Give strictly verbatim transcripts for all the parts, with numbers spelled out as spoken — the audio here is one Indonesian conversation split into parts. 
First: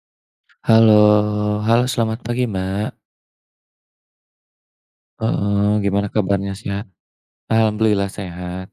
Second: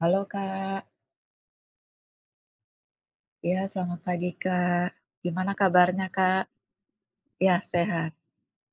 Halo Kak, Halo. Halo, selamat pagi, Mbak. ya selamat pagi Kak. Gimana Heeh, kabarnya gimana Kak? kabarnya, sehat? Ya Alhamdulillah sehat, sehat.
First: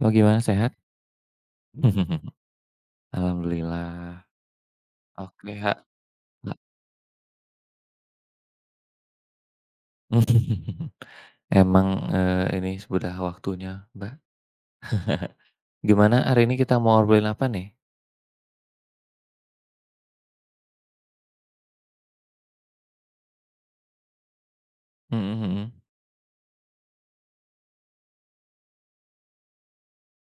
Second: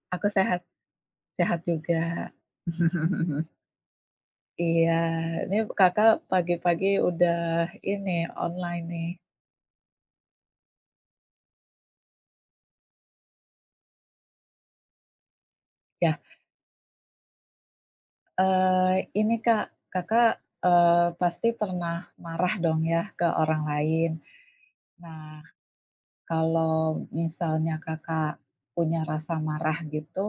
Mbak, aku gimana, sehat, sehat? sehat juga. Alhamdulillah. Iya, Oke, ini ha Kakak ha. pagi-pagi udah ini, online nih. emang, eee, ini sudah waktunya, Mbak. Gimana Ya, hari ini kita mau obrolin apa nih? eee, ini Kak, Kakak, eee, pasti pernah marah dong ya ke orang lain. Nah, Mhm kalau misalnya Kakak punya rasa marah gitu,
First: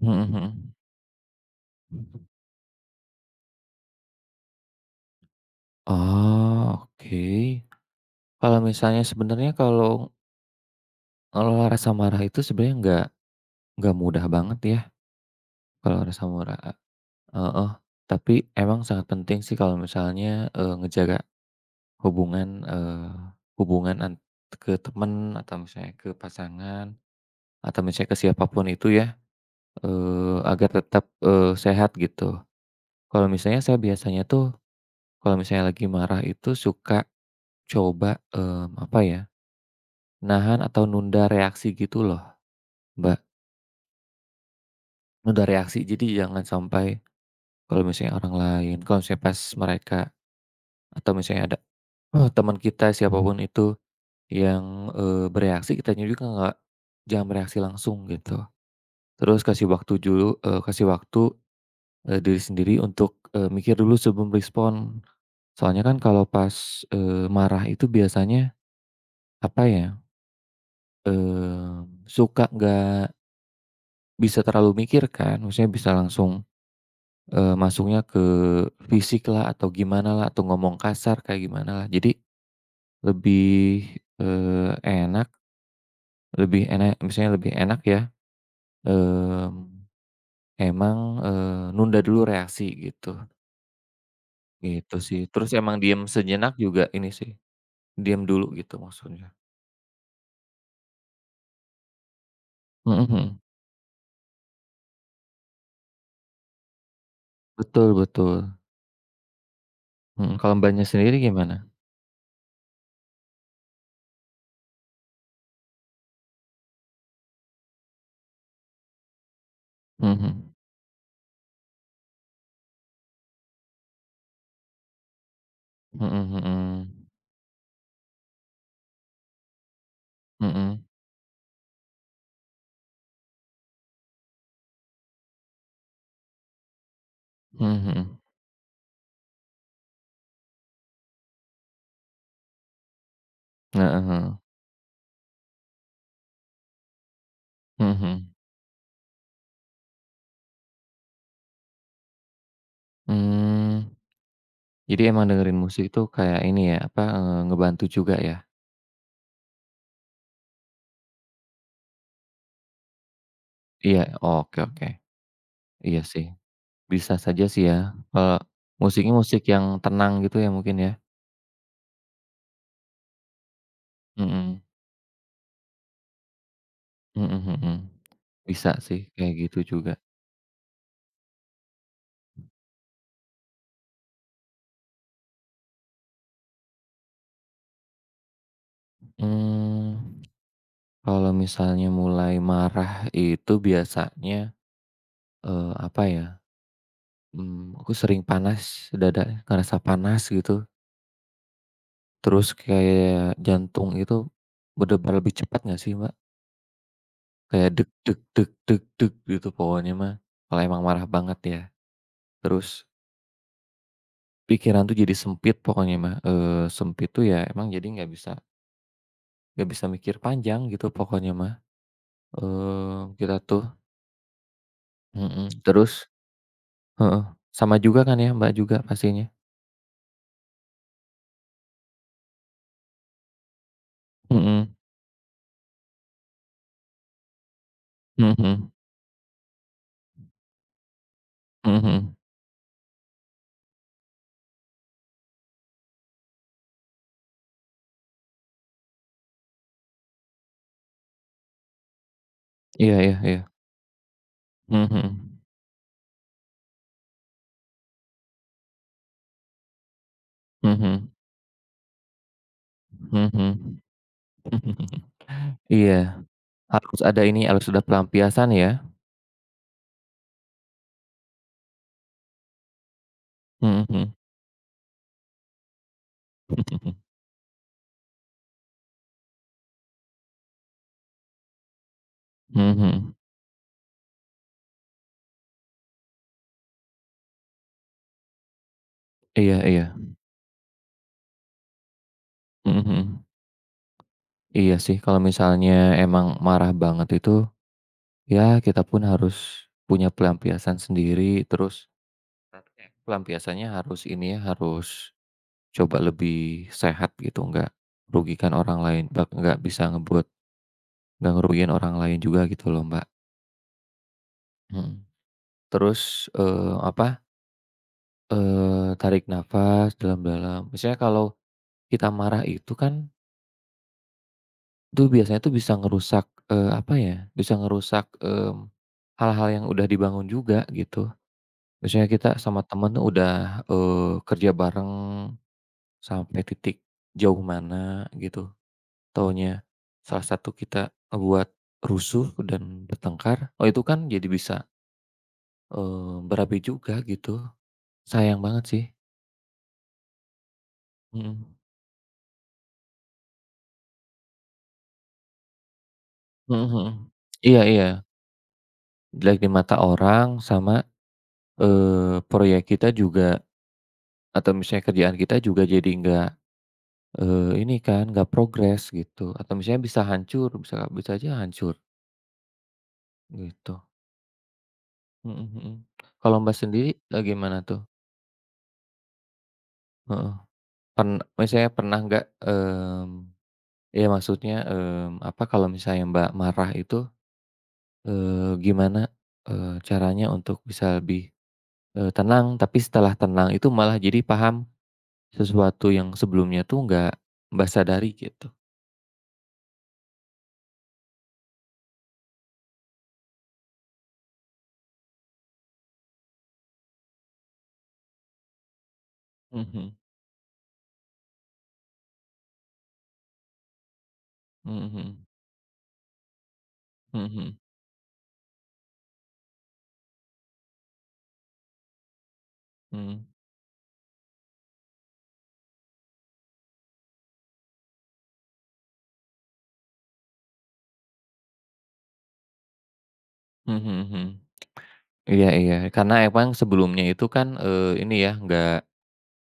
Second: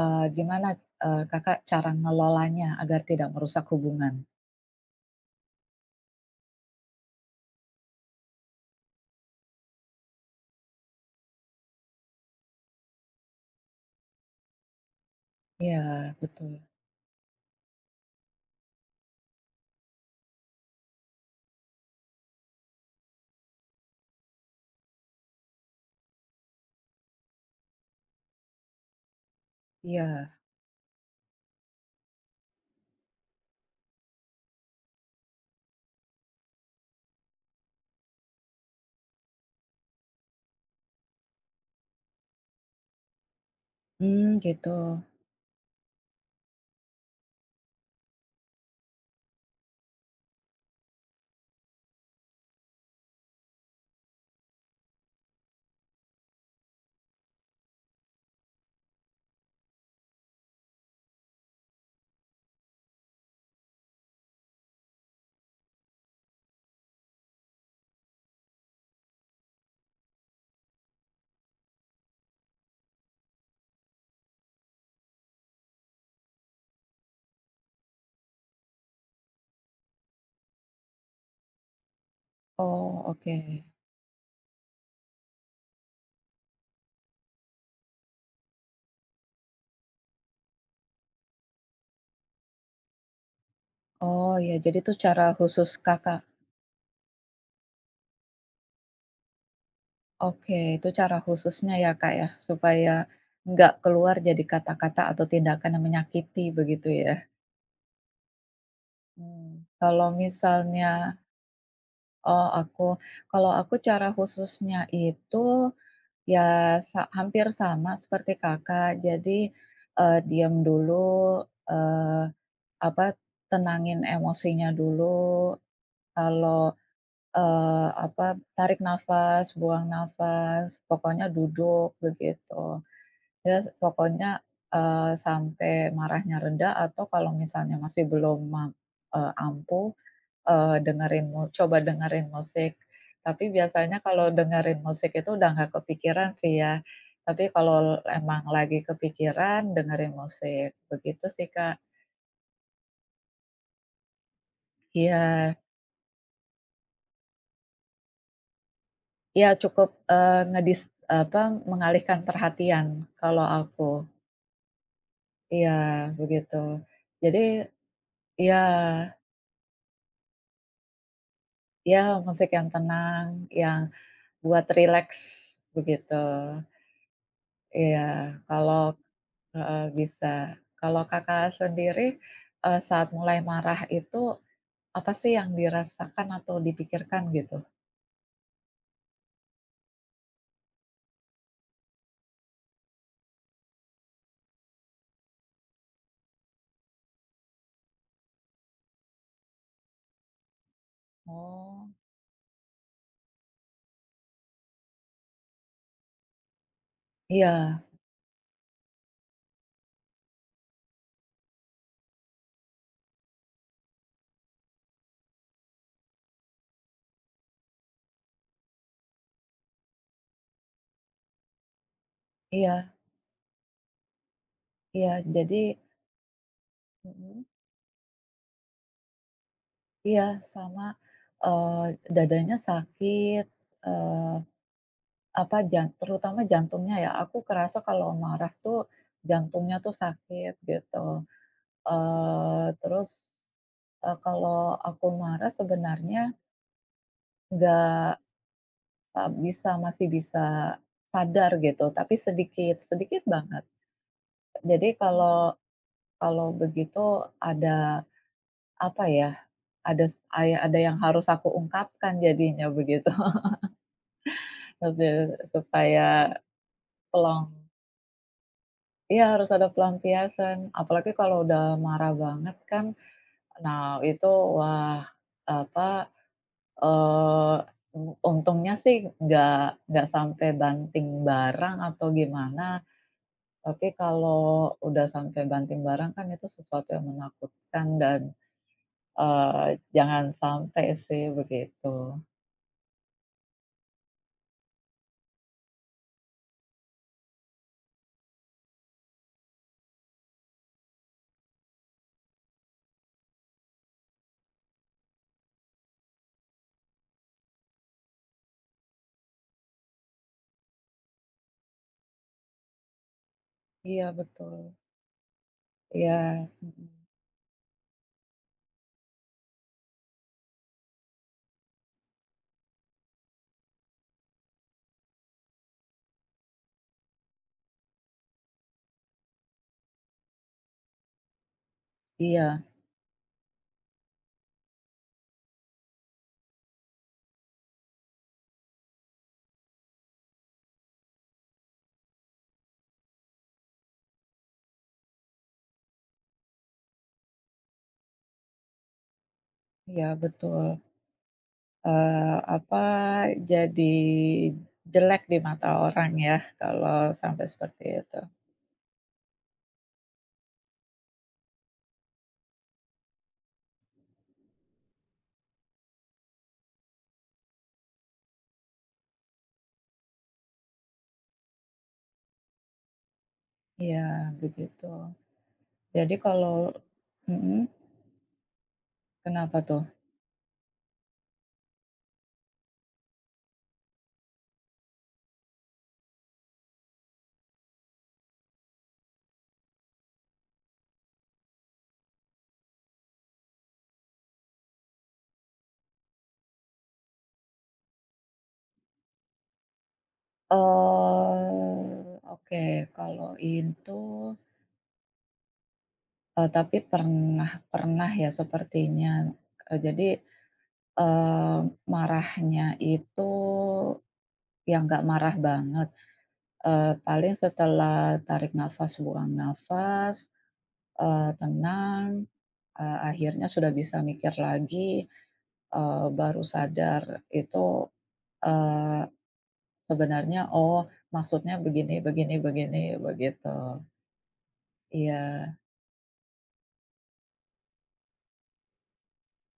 mhm, mhm gimana, mhm. eee, Kakak cara ngelolanya agar tidak merusak hubungan? Oh, oke. Kalau misalnya, sebenarnya, kalau kalau rasa marah itu sebenarnya nggak nggak mudah banget ya. Kalau Iya, rasa betul. marah, heeh, tapi emang sangat penting sih kalau misalnya, eee, ngejaga hubungan, eee, hubungan ant ke teman, atau misalnya ke pasangan, atau misalnya ke siapapun itu ya, Iya. eee, agar tetap, eee, sehat gitu. Kalau misalnya saya biasanya tuh kalau misalnya lagi marah itu suka coba, mmm, apa ya, nahan atau nunda reaksi gitu loh, Mbak. Mmm, gitu. Nunda reaksi, jadi jangan sampai kalau misalnya orang lain, kalau misalnya pas mereka, atau misalnya ada, oh, teman kita siapapun itu Yang, eee, bereaksi, kitanya juga nggak, jangan bereaksi langsung gitu. Terus kasih waktu dulu, eee, kasih waktu, eee, diri sendiri untuk, eee, mikir dulu sebelum respon. Soalnya kan kalau pas, eee, marah itu biasanya, apa ya, mmm, suka nggak bisa terlalu mikir kan, maksudnya bisa langsung, eee, masuknya ke fisik lah, atau gimana lah, atau ngomong kasar kayak gimana lah. Jadi Oh, oke. lebih, eee, enak lebih enak misalnya lebih enak ya, mmm Emang, eee, nunda dulu reaksi gitu, Oh, ya, jadi itu gitu sih. cara Terus khusus emang diem Kakak sejenak juga ini sih, diem dulu gitu maksudnya. oke, itu cara khususnya ya, Kak, ya, supaya Mhm mhm. nggak keluar jadi kata-kata atau tindakan yang menyakiti begitu ya? Betul betul. Mmm, kalau Mhm, kalau Mbaknya misalnya sendiri gimana? oh, aku kalau aku cara khususnya itu ya sa hampir sama seperti Kakak. Jadi, Mhm eee, mhm. diam dulu, eee, apa, tenangin emosinya dulu. Mhm Kalau, mhm. eee, apa, tarik nafas, buang nafas, Mhm. pokoknya duduk begitu. Ya s pokoknya, eee, sampai marahnya reda atau kalau Mhm misalnya masih mhm. belum ma eee, ampuh, eee, dengerin mu coba dengerin musik. Tapi biasanya Heeh kalau heeh. dengerin musik itu udah nggak kepikiran sih ya. Tapi Mhm kalau mhm. emang lagi kepikiran dengerin musik, begitu sih, Kak. Mmm, jadi emang Iya. dengerin musik itu kayak ini ya, apa, eee, ngebantu juga ya? Iya cukup, eee, ngedis apa, mengalihkan perhatian kalau aku. Iya, oke oke. Iya, Iya sih, begitu. bisa Jadi, saja sih ya, eee, iya, musiknya musik yang tenang gitu ya mungkin ya? iya, musik yang tenang, yang Mhm. buat rileks, begitu. Mhm mhm. Iya, Bisa kalau sih kayak gitu heeh, juga. bisa. Kalau Kakak sendiri, eee, saat mulai marah itu, apa sih yang dirasakan atau dipikirkan gitu? Mmm, kalau misalnya mulai marah itu biasanya, eee, apa ya, mmm, aku sering panas dada, ngerasa panas gitu, Oh, terus kayak jantung itu berdebar lebih cepat nggak sih, Mbak? Kayak iya, deg deg deg deg deg gitu pokoknya mah, kalau emang marah banget ya. Terus pikiran tuh jadi sempit pokoknya mah, eee, sempit tuh ya emang jadi nggak bisa nggak bisa mikir panjang gitu pokoknya mah, iya, eee, kita tuh, iya, mhm, jadi, terus, heeh, mhm. sama juga kan ya, Mbak, juga pastinya? Iya, sama, eee, dadanya sakit, eee, Mhm, apa, jan terutama jantungnya ya, aku kerasa kalau mhm marah mhm, tuh jantungnya tuh sakit gitu, mhm mhm. eee, terus, eee, kalau aku marah sebenarnya nggak, sa bisa masih bisa sadar gitu, tapi sedikit, Iya iya sedikit iya, banget. Jadi mhm kalau kalau begitu ada, apa ya, ada s ay ada yang mhm, harus aku ungkapkan jadinya begitu. mhm mhm, mhm mhm. Lebih Iya, supaya, harus ada pelong ini, harus ada pelampiasan ya? iya, harus ada pelampiasan. Apalagi kalau udah marah banget kan, Mhm nah mhm, itu wah, apa, eee, untungnya sih nggak nggak sampai banting barang atau gimana, mhm mhm. tapi kalau udah sampai banting barang kan itu sesuatu yang menakutkan dan, Iya eee, iya, jangan sampai sih begitu. mhm mhm. Iya sih, kalau misalnya emang marah banget itu, ya kita pun harus punya pelampiasan sendiri. Terus pelampiasannya harus ini ya, harus coba lebih sehat gitu, nggak rugikan orang lain, bak nggak bisa ngebuat, nggak ngerugiin orang lain juga gitu loh, Mbak, Iya betul. mhm. Terus, Iya, eee, mhm. apa, eee, tarik nafas dalam-dalam. Misalnya kalau kita marah itu kan, itu biasanya tuh bisa ngerusak, eee, apa ya, bisa ngerusak, mmm, hal-hal yang udah dibangun juga gitu. Misalnya kita sama Iya, temen tuh udah, eee, kerja bareng sampai titik jauh mana gitu. Taunya salah satu kita buat rusuh dan bertengkar. Oh, itu kan jadi bisa, eee, berapi juga gitu. Sayang banget sih. iya, betul. Mhm. Eee, apa, jadi jelek di mata orang ya, Mhm mhm. kalau sampai Iya seperti iya. itu. Jelek di mata orang, sama, eee, proyek kita juga, atau misalnya kerjaan kita juga jadi nggak, eee, ini kan, nggak progres gitu, atau misalnya bisa hancur, bisa bisa aja hancur gitu. Iya, begitu. Mhm mhm. Jadi Kalau Mbak kalau sendiri, eee, mhm, gimana tuh? kenapa tuh? Heeh. Pen misalnya pernah nggak, mmm. Iya, maksudnya, mmm, apa, kalau misalnya Mbak marah itu, eee, gimana, eee, caranya untuk bisa lebih, eee, tenang, tapi setelah tenang itu malah jadi paham sesuatu yang sebelumnya tuh nggak Mbak sadari gitu? Oh, oke, kalau itu, eee, tapi pernah pernah ya sepertinya. Eee, Mhm, Jadi, eee, marahnya itu ya mhm nggak mhm, marah banget, eee, paling mhm setelah tarik nafas, buang nafas, eee, tenang. Eee, mhm, Akhirnya sudah bisa mikir lagi, eee, baru sadar itu, eee, sebenarnya, oh, maksudnya begini begini begini, begitu. mmm, mhm mhm. Iya, Iya iya, karena emang sebelumnya itu kan, eee, ini ya, nggak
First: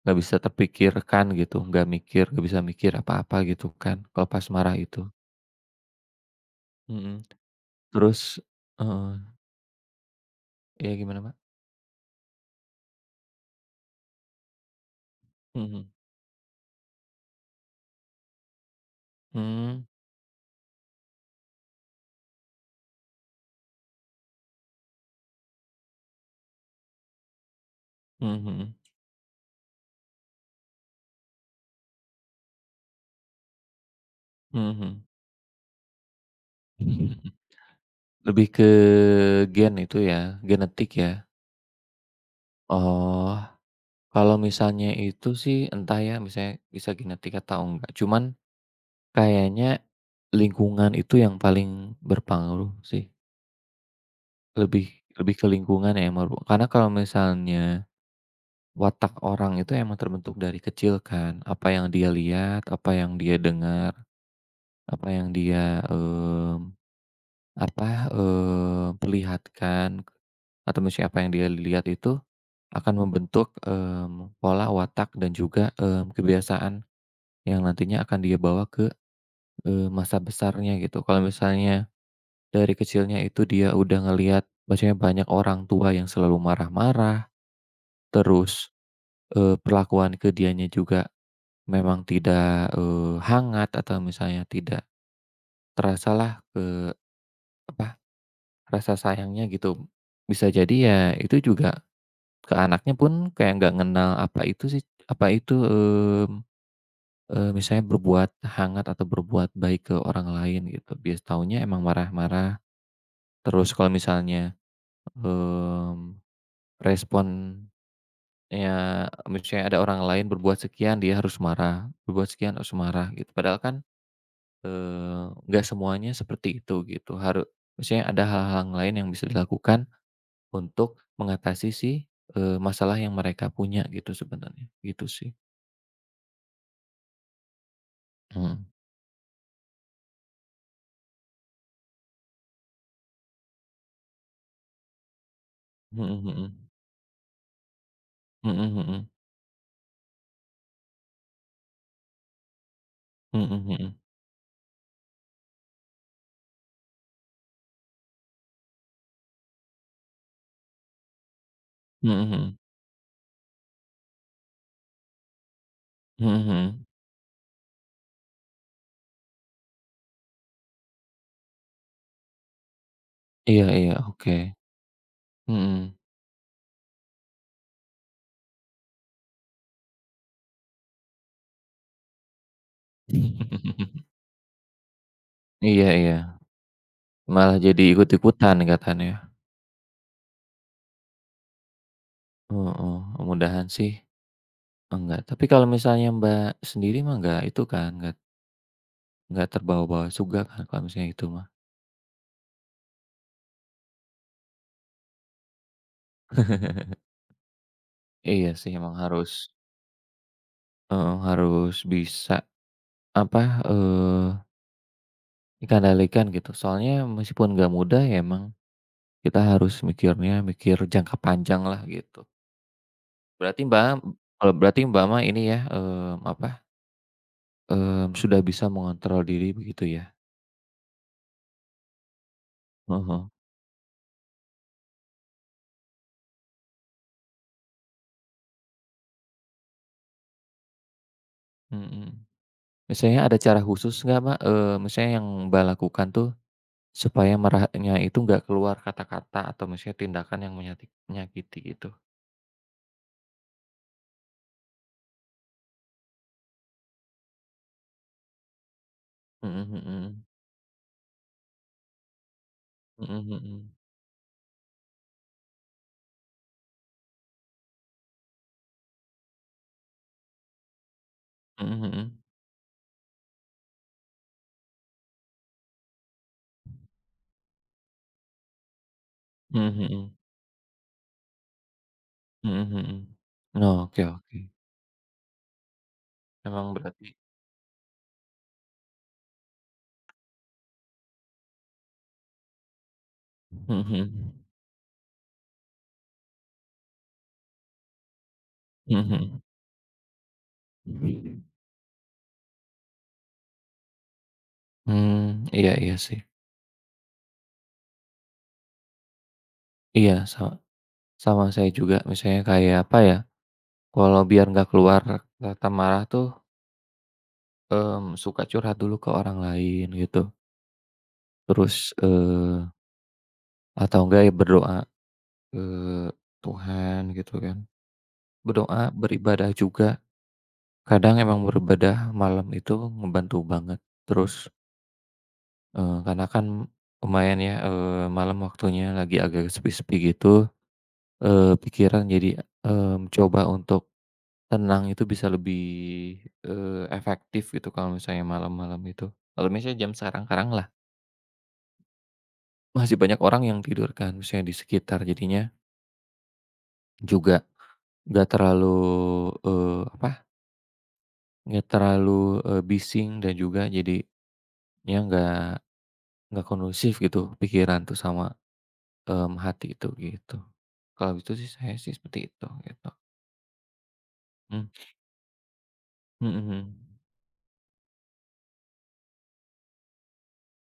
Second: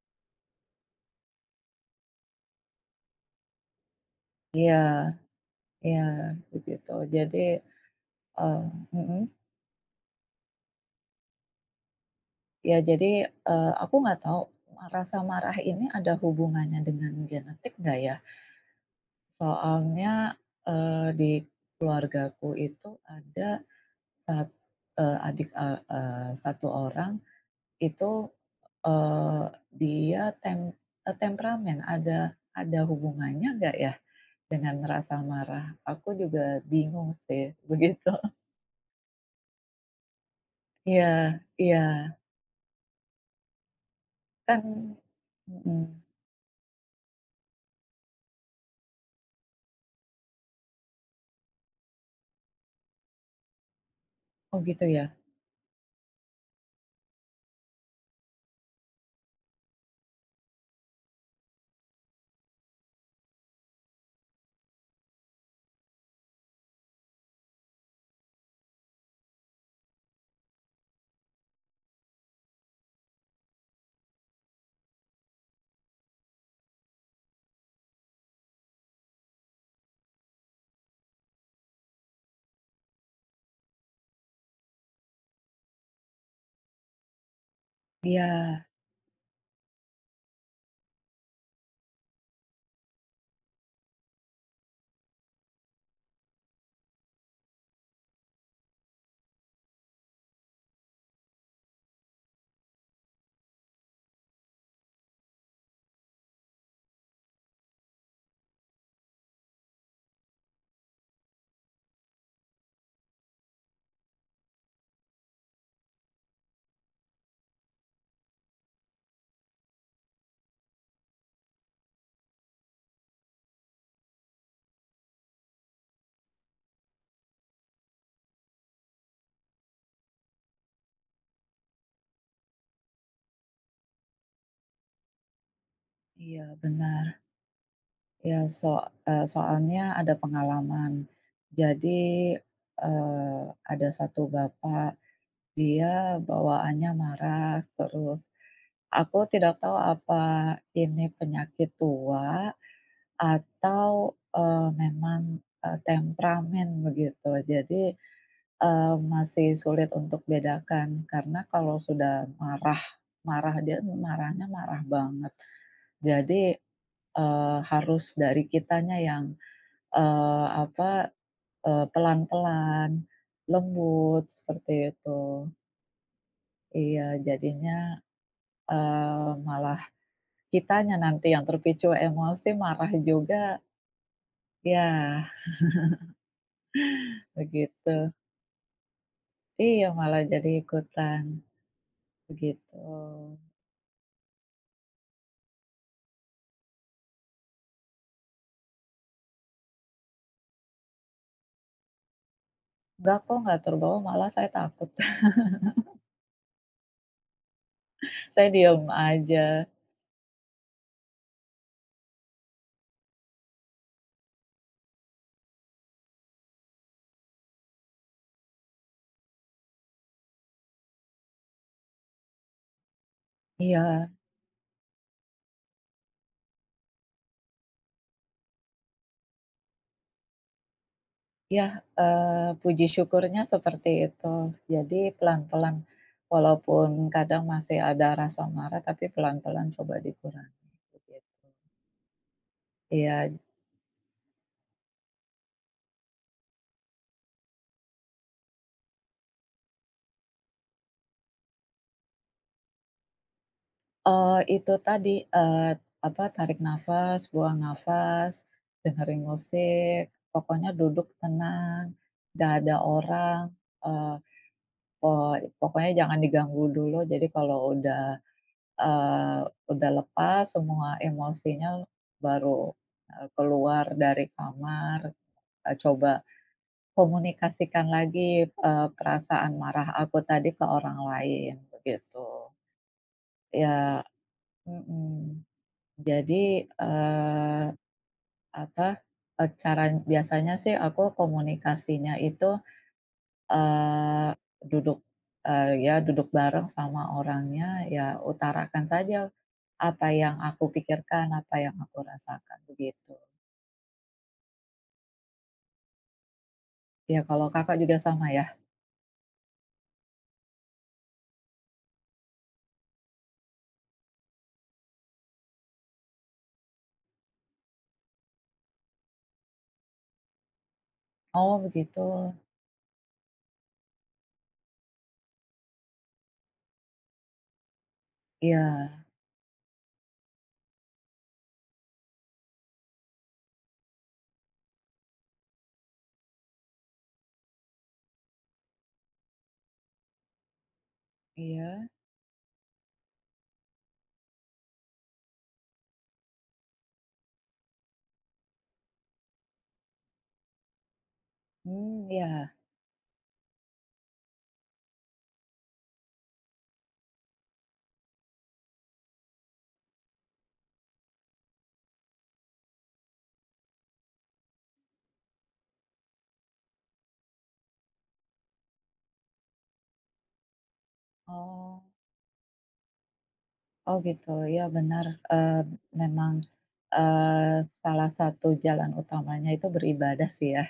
nggak bisa terpikirkan gitu, nggak mikir, nggak bisa mikir apa-apa gitu kan kalau pas marah itu, iya, iya, begitu. mhm. Jadi, Terus, eee heeh, mhm, iya, gimana Mbak? ya jadi, eee, aku nggak tahu rasa marah ini Mhm. ada hubungannya dengan genetik nggak ya? Mmm, Soalnya, eee, di keluargaku itu ada sat eee, adik, eee eee, satu orang itu. mhm mhm, Eee, dia tem eee, temperamen, ada ada hubungannya nggak ya dengan mhm rasa marah? Aku juga bingung mhm. sih begitu. Lebih ke gen itu ya, genetik Iya, ya? iya, Oh, kalau kan, misalnya itu sih entah mhm. ya, misalnya bisa genetik atau enggak, cuman kayaknya lingkungan itu yang paling berpengaruh sih, Oh gitu lebih ya? lebih ke lingkungan ya, meru karena kalau misalnya watak orang itu emang terbentuk dari kecil kan, apa yang dia lihat, apa yang dia dengar, apa yang dia, mmm, apa, eee, perlihatkan. Atau misalnya apa yang dia lihat itu akan membentuk, mmm, pola watak, dan juga, mmm, kebiasaan yang nantinya akan dia bawa ke, eee, masa besarnya gitu. Kalau misalnya dari kecilnya itu dia udah ngelihat, maksudnya banyak orang tua yang selalu marah-marah, Iya, terus, eee, perlakuan ke dianya juga memang tidak, eee, hangat, atau misalnya tidak terasalah, eee, apa, rasa sayangnya gitu. Bisa jadi ya itu juga. Ke anaknya pun kayak nggak ngenal apa itu sih, apa itu, mmm, eee, misalnya berbuat hangat atau berbuat baik ke orang lain gitu. Bias taunya emang marah-marah, terus kalau misalnya, mmm, responnya misalnya ada orang lain berbuat sekian, dia harus marah, berbuat sekian harus marah gitu. Padahal kan, eee, nggak semuanya seperti itu gitu, haru maksudnya ada hal-hal lain yang bisa dilakukan untuk mengatasi si, eee, masalah yang mereka punya gitu sebenarnya, gitu sih. iya, benar. Ya, Mhm, so eee, soalnya ada pengalaman. Jadi, eee, ada satu bapak, dia mhm mhm, bawaannya marah terus, mhm mhm, aku tidak tahu apa ini penyakit tua mhm mhm, atau, eee, memang, eee, temperamen begitu. Jadi, eee, masih sulit untuk bedakan karena kalau sudah mhm mhm, marah, marah dia marahnya marah banget. mhm Jadi, mhm. eee, harus dari kitanya yang, eee, apa, eee, pelan-pelan, Iya iya, lembut, oke, seperti itu. mhm. Iya, jadinya, eee, malah kitanya nanti yang terpicu emosi marah juga. Ya, Iya iya, malah jadi begitu. ikut-ikutan katanya. Iya, malah jadi ikutan, begitu. Heeh, mudahan sih enggak, tapi kalau misalnya Mbak sendiri mah enggak itu kan, enggak enggak terbawa-bawa juga kan kalau misalnya itu mah? Enggak kok, nggak terbawa, malah saya takut. Saya Iya sih, diem emang harus, aja. heeh, harus bisa, apa, eh, dikendalikan gitu, soalnya meskipun enggak mudah ya emang kita harus mikirnya, mikir jangka panjang lah gitu. Berarti Mbak, Iya, kalau berarti Mbak mah ini ya, mmm, apa, mmm, sudah bisa mengontrol diri begitu ya? ya, eee, puji Heeh, syukurnya seperti itu. Jadi pelan-pelan, walaupun kadang masih ada rasa marah, tapi pelan-pelan coba dikurangi, begitu. mhm. Iya, Misalnya ada cara khusus nggak Mbak, eee, misalnya yang Mbak lakukan tuh, supaya marahnya itu nggak keluar kata-kata atau misalnya tindakan yang menyati menyakiti gitu? eee, itu tadi, eee, apa, tarik nafas, buang nafas, dengerin Mhm musik, mhm. pokoknya duduk tenang, gak ada Mhm orang, mhm. eh, Eee, pokoknya jangan diganggu dulu, jadi kalau udah, eee, udah lepas semua emosinya Mhm mhm. baru, eee, keluar dari kamar, eee, coba komunikasikan lagi, eee, perasaan Mhm marah mhm. aku tadi ke orang lain, begitu. Mhm mhm. Ya, Oke oke. mhm, jadi, Emang berarti eee, apa, eee, cara biasanya sih aku komunikasinya itu. mhm mhm. Eee, duduk, eee, Ya duduk bareng sama orangnya, ya utarakan saja Mhm apa yang aku pikirkan, mhm. apa yang aku rasakan, begitu. Mmm, iya iya sih. Ya kalau Kakak juga sama ya? Iya, sa sama saya juga, misalnya, kayak apa ya, kalau biar nggak keluar kata marah tuh, mmm, suka curhat dulu ke orang lain gitu. Oh Terus, begitu. eee, atau enggak ya berdoa ke Tuhan gitu kan. Iya. Berdoa, beribadah juga. Kadang emang beribadah malam itu ngebantu banget. Terus, eee, karena kan lumayan ya, eee, malam waktunya lagi agak sepi-sepi gitu, eee, Iya. pikiran jadi, mmm, coba untuk tenang itu bisa lebih, eee, efektif gitu kalau misalnya malam-malam itu. Kalau misalnya jam sekarang-sekarang lah, Mmm, iya. masih banyak orang yang tidur kan, misalnya di sekitar, jadinya juga nggak terlalu, eee, apa, nggak terlalu, eee, bising, dan juga jadinya nggak nggak kondusif gitu pikiran tuh, sama, mmm, hati itu gitu. Kalau itu sih, saya Oh. sih seperti itu gitu. Oh gitu, iya Mmm, benar, eee, memang, mhm mhm. eee, salah satu jalan utamanya itu beribadah sih ya.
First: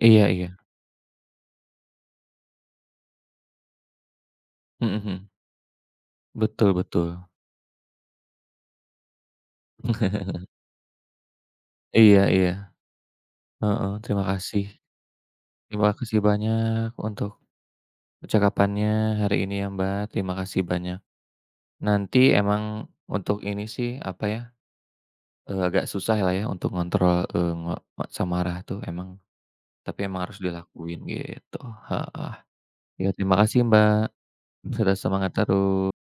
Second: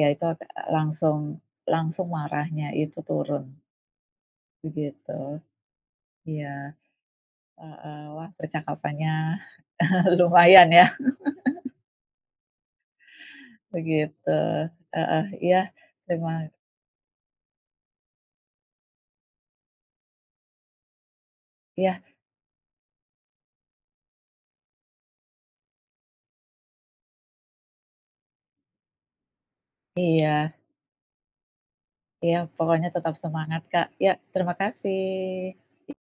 Ya itu Iya iya, langsung langsung marahnya itu turun, mhm mhm. begitu. Betul Iya. betul. Heeh, wah percakapannya lumayan ya, Iya iya, heeh, terima begitu. kasih. Heeh, iya, Terima kasih terima banyak untuk percakapannya hari ini ya, Mbak, terima kasih banyak. iya, Nanti emang untuk ini sih, apa ya, eee, agak susah lah ya untuk ngontrol, eee, ngo maksa marah tuh emang, tapi emang harus iya, dilakuin gitu, heeh. iya, pokoknya Ya tetap terima kasih, semangat Kak. Mbak, Ya terima sudah semangat kasih. terus.